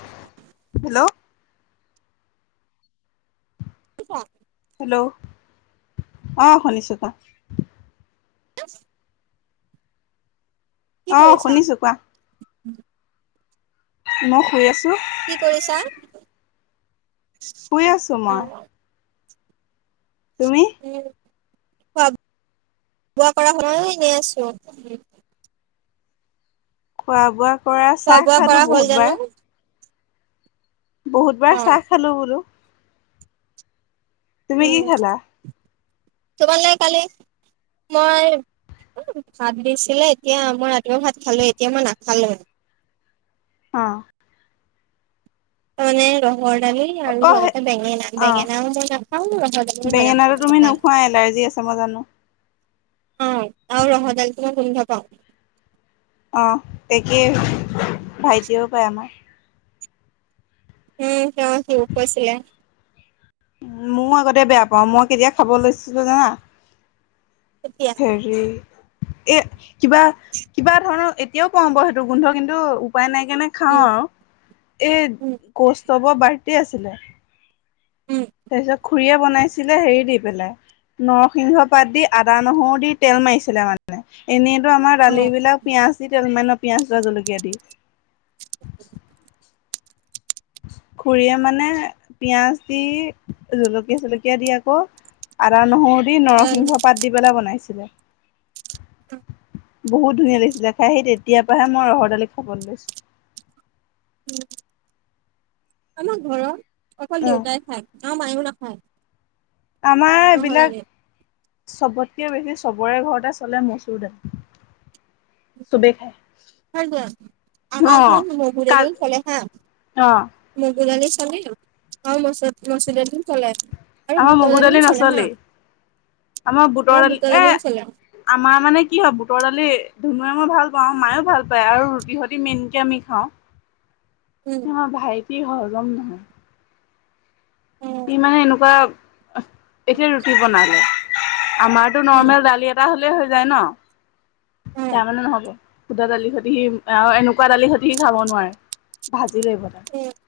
[inaudible] Hello [inaudible] hello, অ শুনিছো কোৱা? [unintelligible] অ, কৰিছা? শুনিছোঁ কোৱা? মই শুই আছোঁ। কি কৰিছা শুই আছো মই অ' তুমি। খোৱা বোৱা কৰা হলনে? এনেই আছো। খোৱা বোৱা কৰা খোৱা চাহ বোৱা কৰা খালোঁ হ'ল জানো? বহুতবাৰ। বহুত বাৰ অ', চাহ খালো বোলোঁ। তুমি উম, কি খালা তোমালে কালি মই ভাত দিছিলে এতিয়া মই ৰাতিপুৱা ভাত খালোৱে এতিয়া মই নাখালোৱে। অ', ত মানে ৰহৰ ডালি। এ [unintelligible] অ লগতে বেঙেনা অ -বেঙেনাওঁ মই নাখাওঁ ৰহৰ দালিও মই বেঙেনাটো তুমি নাখাওঁ নোখোৱা এলাৰ্জি আছে মই জানো অ, আৰু ৰহ দাইলটো মই গোন্ধ পাওঁ। অ, একেই ভাইটিয়েও পায় আমাৰ। উম, তেওঁ আহি মোক কৈছিলে। ময়ও আগতে বেয়া পাওঁ মই কেতিয়া খাব লৈছিলো জানা তেতিয়া হেৰি এ কিবা- কিবা ধৰণৰ এতিয়াও পাওঁ বাৰু সেইটো গোন্ধ কিন্তু উপায় নাই। কেনে খাও উম, আৰু এই উম, কৌস্তবৰ বাৰ্থডে আছিলে। উম, তাৰপিছত খুৰীয়ে বনাইছিলে হেৰি দি পেলাই। নৰসিংহ পাত দি আদা নহৰু দি তেল মাৰিছিলে মানে এনেই ত'আমাৰ দালি অ', বিলাক পিয়াজ দি তেল মাৰে পিয়াজ ন' পিয়াজ বা জলকীয়া দি। [inaudible] খুৰীয়ে মানে পিয়াজ দি জলকীয়া চলকীয়া দি আকৌ আদা, নহৰু দি নৰসিংহ পাত দি পেলাই বনাইছিলে। বহুত ধুনীয়া লাগিছিলে খাই সেই তেতিয়াৰ পৰাহে মই ৰহৰ দালি খাবলৈ লৈছোঁ। আমাৰ ঘৰৰ অকল অ দেউতাই খায় আমাৰ মায়েও নাখায়। আমাৰ ৰহৰ এইবিলাক দালি। চবতকে বেছি চবৰে ঘৰতে চলে মচুৰ দালি। চবে খাই। [unintelligible] আমাৰ ঘৰত মগু কা দালিও চলে হা। অ মগু দালি চলিল আাৰু মচু -মচুৰ দালিও চলে। আৰু আমাৰ বুটৰ মগু দালিও দালি চলে হা নচলেই আমাৰ বুটৰ দালি এ আমাৰ মানে কি হয় বুটৰ দালি ধুনুুৱে মই ভাল পাওঁ মায়ো ভাল পায় আৰু ৰুটি সতি মেইনকে আমি খাওঁ। উম, অ, ভাইটি হয় হজম নহয়। উম সি মানে এনেকুৱা এতিয়া ৰুটি বনালে আমাৰতো উম নৰ্মেল দালি এটা হ'লে হৈ যায় ন' উম, তাৰ মানে নহ'ব। সুদা দালি সৈতে সি আৰু এনেকুৱা দালিৰ সৈতে সি খাব নোৱাৰে ভাজি লাগিব তাক। [unintelligible]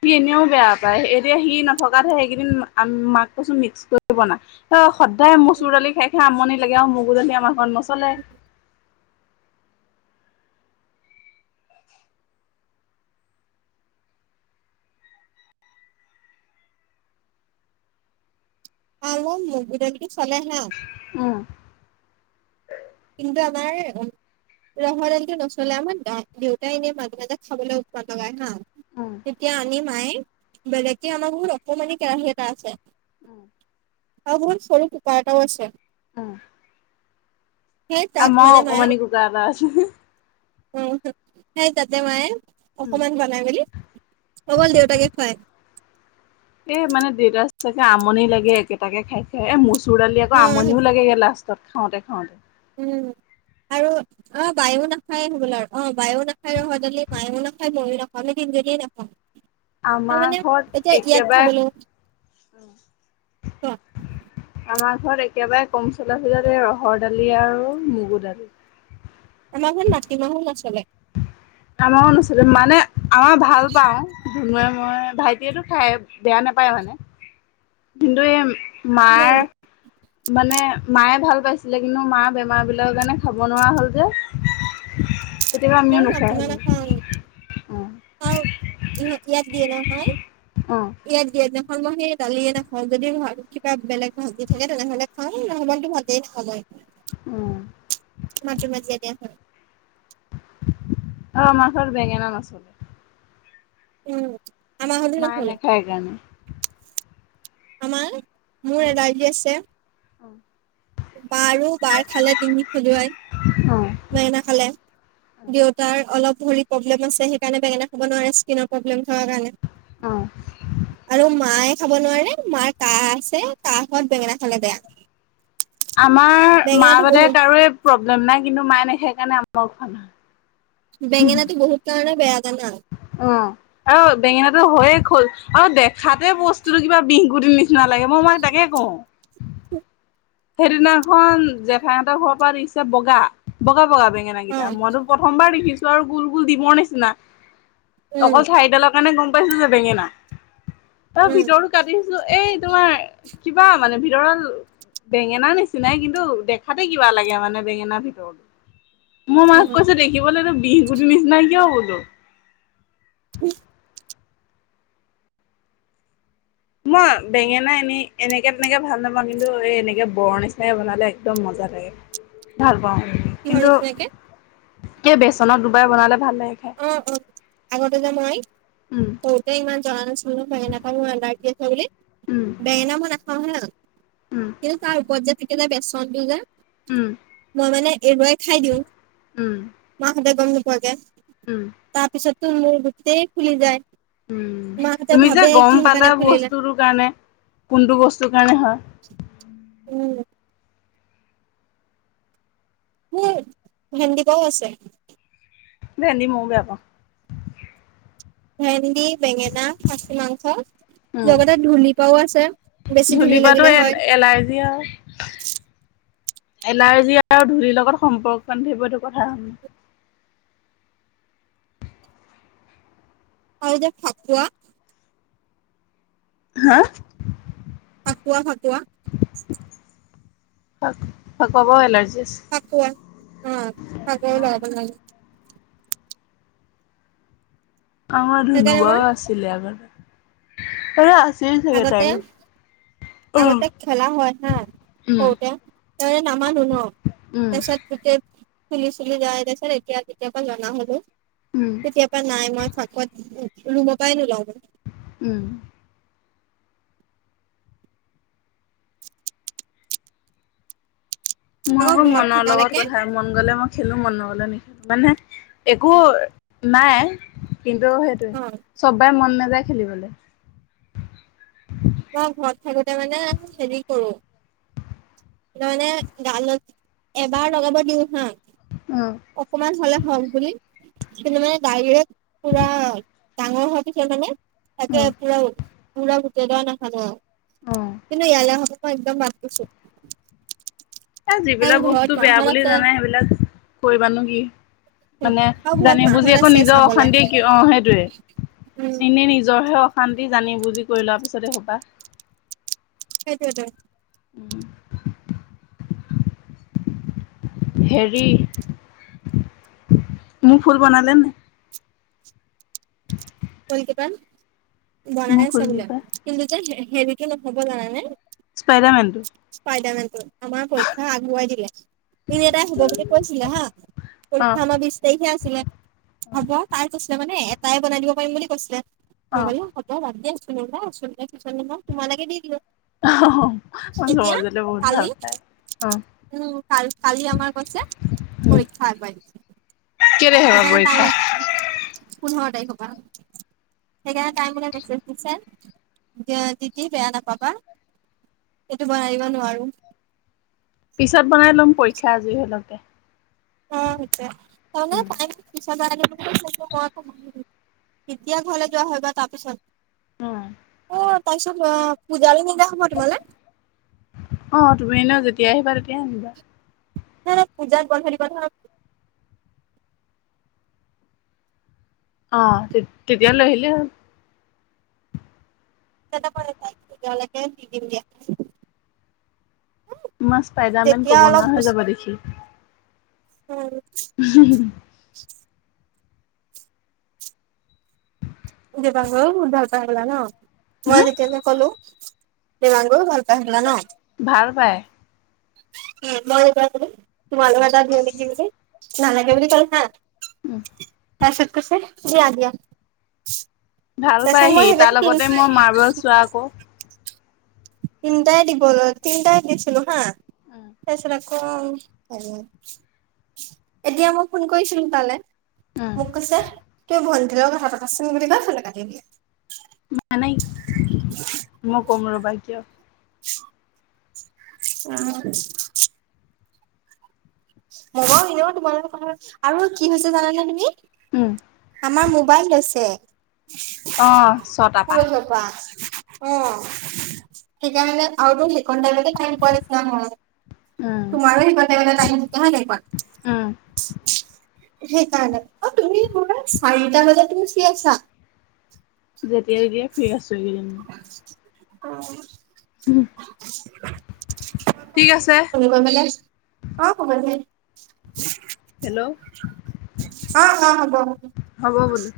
সি এনেও বেয়া পায় এতিয়া সি নথকাতহে সেইকেইদিন মাক কৈছো মিক্স কৰি বনা। অ, সদায় উম। মচুৰ দালি খাই -খাই আমনি লাগে আও মগু দালি আমাৰ ঘৰত নচলে। [unintelligible] মগু দালিটো চলে হা। উম, কিন্ত আমাৰ উম, ৰহৰ দালিটো নচলে আমাৰ অ, দেউতাই এনেই মাজে- মাজে খাবলে উৎপাত লগাই হা। উম তেতিয়া আনি মায়ে বেলেগে আমাৰ বহুত অকমানি কেৰাহী এটা আছে। উম। অ বহুত সৰু কোকাৰ এটাও আছে। উম। সেই তাত আমাৰও মানে মায়ে অকমানি কোকাৰ এটা আছে। উম, হু সেই তাতে মায়ে উম, অকমান [unintelligible] বনাই মেলি অকল দেউতাকে খুৱাই। এ মানে দেউতাৰচ চাগে আমনি লাগে একেটাকে খাই- খাই এ মচুৰ দালি উম আকৌ আমনিও হৈছে লাগেগে লাষ্ট। তাত খাওঁতে -খাওঁতে। উম, আৰু অ বায়ো নাখাই হবলা আৰু অ বায়ো নাখায় ৰহ দালি মায়ো নাখায় ময়ো নাখওঁ আমি তিনজনীয়ে নখাওঁ। তাৰ আমাৰ মানে ঘৰত এতিয়া ইয়াত একেবাৰে খাবলো ক। আমাৰ ঘৰত একেবাৰে কম চলা ফিৰা এই ৰহৰ দালি আৰু মগু দালি। আমাৰ ঘৰত মাটিমাহো নচলে। আমাৰও নচলে মানে আমাৰ ভাল পাওঁ। ধুনোৱে মই ভাইটিয়েটো খাই বেয়া নাপায় মানে কিন্তু ভিনদেউয়েম মায়ে মইও মানে মায়ে ভাল পাইছিলে কিন্তু মাৰ বেমাৰ বিলাকৰ কাৰণে খাব নোৱাৰা হ'ল যে। তেতিয়া পা আমিও নোখোৱা হলোঁ। আও ইহঁত ইয়াত দিয়ে নহয়। অ। ইয়াত দিয়া দিনাখন মই সেই দালিয়ে নাখাওঁ। যদি ভা কিবা বেলেগ ভাজি দি থাকে তেনেহলে খাওঁ নহবাটো ভাতেই নাখাওঁ মই। উম। মাজে মাজে দিয়া হা। অ মাছৰ বেঙেনা মাছ। উম আমাৰ হ'লেও মায়ে নচলে, নাখায় কাৰণে আমাৰ অ মোৰ এলাৰজি আছে। অ। বাৰু বাৰ খালে ডিঙি খজুৱাই। অ। বেঙেনা খালে, দেউতাৰ অলপ ভৰি প্ৰব্লেম আছে সেইকাৰণে বেঙেনা খাব নোৱাৰে স্কিনৰ প্ৰব্লেম থকা কাৰণে অ আৰু মাই খাব নোৱাৰে, মাৰ কাহ আছে কাহত বেঙেনা খালে বেয়া। আমাৰ মা বেঙেনাটো বাদেই বহুত কাৰো প্ৰব্লেম নাই কিন্তু মায়ে নেখাই কাৰণে আমাৰ খোৱা নহয়। বেঙেনাটো বহুত কাৰণে বেয়া জানা। অহ। অ বেঙেনাটো হয়ে খৈ আৰু দেখাতে বস্তুতটো কিবা বিষ গুটিৰ নিচিনা লাগে মই মাক তাকে কওঁ। সেইদিনাখন জেঠাই হঁতৰ ঘৰৰ পৰা দিছে বগা, বগা বগা বেঙেনা অ কেইটা মইতো পত- প্ৰথমবাৰ দেখিছো আৰু গোল গোল দিমৰ নিচিনা উম অকল ঠাইডালত মানে গম পাইছো যে বেঙেনা। তাৰ উম ভিতৰতো কাটিছো এই তোমাৰ কিবা মানে ভিতৰল বেঙেনাৰ নিচিনাই কিন্তু দেখাতে কিবা লাগে মানে বেঙেনাৰ ভিতৰত। মোৰ মাক উম কৈছে দেখিবলৈ বিহ গুটিৰ নিচিনাই কিয় বোলোঁ। [unintelligible] মই বেঙেনা এনে এনেকে তেনেকে ভাল নাপাওঁ কিন্তু এই এনেকে বৰ নিচিনাকে বনালে একদম মজা লাগে। ভাল পাওঁ কিহৰ কিন্তু নিচিনাকে কে বেচনত দুবাৰ বনালে ভাল লাগে। খাই। অ অ আগতে যে মই উম [unintelligible] তেই ইমান জনা নাছিলো ন বেঙেনা খাই মোৰ এলাৰ্জীৰ আছে বুলি, উম বেঙেনা মই নাখাওঁ হা উম কিন্তু তাৰ ওপৰত যে থাকে যে বেচনটো যে উম মই মানে এৰোৱাই খাই দিওঁ। উম মা হতে গম নোপোৱাকে উম তা পিছত তোৰ মোৰ গুটিতেই ফুলি যায়। উম মাহঁতে তুমি যে ভাবে গম কিহৰ পালা কাৰণে ফুলিলে বস্তুটোৰ কাৰণে কোনটো বস্তুৰ কাৰণে হয় উম। মোৰ ভেন্দিকাও আছে ভেন্দি মইয়ো বেয়া পাওঁ। ভেন্দি, বেঙেনা, খাছী মাংস উম। লগতে ধূলিৰ পাওঁ আছে বেছি ধূলি পৰাটো লাগিলে এল হয়। এলাৰ্জি আ এলাৰ্জি আৰু ধূলিৰ লগত সম্পৰ্ক বানন্ধিব এইটো কথা হ আও যে ফাকুৱা হা ফাকুৱা ফাকুৱা ফাক ফাকুৱা পাওঁ এলাৰ্জি আছে। ফাকুৱা অ ফাকুৱা লগাব নালাগে। আমাৰ সেইকাৰণে ধুনুবাও মই আছিলে আগতে এই আছিল চাগে আগতে তাইকে আগতে খেলা হয় হা উম সৰুতে ত নামানো ন উম তাৰপিছত গোটেই ফুলি চুলি যাই তাৰপাছত এতিয়া তেতিয়াবা জনা হ'লো উম কেতিয়া পৰা নাই মই ফাকুৱাত ৰুমৰ পাই নোলাওঁ। উম মই আকৌ ঘৰত মনৰ লগত থকালৈকে কথা মন গলে মই খেলো মন নগলে নেখেলো মানে। একো নাই কিন্তু সেইটোৱে অ চববাই মন নাযায় খেলিবলে। মই ঘৰত থাকোতে মানে হেৰি কৰো। ননে গালত এবাৰ লগাব দিওঁ হা। উম। অকমান হলে হওক বুলি কিন্তু মানে দাইৰেক পুৰা। ডাঙৰ হ পিছত মানে তাকে উম পুৰা পুৰা গোটেই দৰা নাহানো আও উম কিন্তু ইয়ালে আহা পাছত মই একদম বতদিছো এ যিবিলাক বস্তু বেয়া বুলি জানে সেইবিলাক কৰিবানো কি মানে আৰু ঘৰত জানি বুজি মাহত আকৌ আছে নিজৰ চাবলে অশান্তি কি অ সেইটোৱে উম এনেই নিজৰহে অশান্তি জানি বুজি কৰি লোৱাৰ পিছত এসোপা সেইটোতো উম হেৰি মোৰ ফুল বনালে নে? কল কেইটান বনাই মোৰ আছে ফুল বোলে কিপা কিন্তু যে হেৰিটো নহব জানানে। স্পাইডাৰমেন টো ইস্পায়দায় মেন্তো [unintelligible] আমাৰ পৰীক্ষা আগুৱাই দিলে। ইনি এটাই হব বুলি কৈছিলে হা অ পৰীক্ষা আমাৰ বিশ তাৰিখে আছিলে। হ'ব তাই কৈছিলে মানে এটাই বনাই দিব পাৰিম বুলি কৈছিলে অ নগলো। [unintelligible] মজ মজলে বহুল ভাল কালি পায় অ উম কাল কালি আমাৰ কৈছে পৰীক্ষা আগবাঢ়িছে। কে তাৰিখ পৰা পৰীক্ষা। পোন্ধৰ তাৰিখৰ পৰা সেইকাৰণে টাই মোলে মেচেজ দিছে। দিয়া যদি বেয়া নাপাবা এইটো বনাই দিব নোৱাৰো। পিছত বনাই ল'ম পৰীক্ষা আজৰি হলতে। অ সেইতোয়ে তামেনে পিছত। মই কেতিয়া ঘৰলৈ যোৱা হয় বা তাৰপিছত। উম, অ তাৰপিছত অ পূজাৰি নিদা হব তোমালে। অ তুমি এনেও যেতিয়া আহিবা তেতিয়াই আনিবা। নাই নাই পূজাত বন্ধ দিব নহয়। অ তেতিয়া লৈ আহিলে হল। কেইটা পৰিক্ষা আছে তেতিয়ালকে দি দিম দিয়া। মাছ স্পাইডাৰ মেন তেতিয়া ক'ব অলপ নোৱাৰা হৈ যাবা দেখি। অহ, হু হু। দেবাংগ য়েও বহুত ভাল পায় হ'বলা ন মই হম এনেকে যে ক'লো। দেবাংগ ও ভাল পাই হবলা ন। ভাল পায়। [inaudible] মই এবাৰ গলে তোমালোকৰ [unintelligible] নালাগে বুলি কলে হা। উম। তাৰপিছত কৈছে দিয়া দিয়া তাৰপিছত মই হে [unintelligible] ৰা গ। তিনটাই ডি ব তিনি টাই দিছিলো হা। কম এতিয়া মই ফোন কৰিছিলো তালে। উম মোক কৈছে তুমি ভণ্টি ৰ লগত কথা পতাচোন বুলি কৈ ফনটো কাটি দিলে। নাই মই কম ৰবা এতিয়াও। [unintelligible] অহ। মই বাও এনেও তোমালোকৰৰ আৰু কি হৈছে জানানে তুমি। উম। আমাৰ মোবাইল লৈছে অ ছটা পা পুৰজৰপৰা। অ, সেইকাৰণে আৰুতো সেইখনতে কাম পোৱা নিচিনা হয়। উম তোমাৰো সেই কন তাইমতে [unintelligible] হয় নাই কোৱা। উম সেই কাৰণ অ তুমি চাৰিটা বজাত তুমি ফ্ৰী আছা। যেতিয়াই তেতিয়াই ফ্ৰী আছো এইকেইদিন। ঠিক আছে অ [unintelligible] গৈ পেলাই অ হব দিয়া। হেল্ল' অ হব। হ'ব বোলো।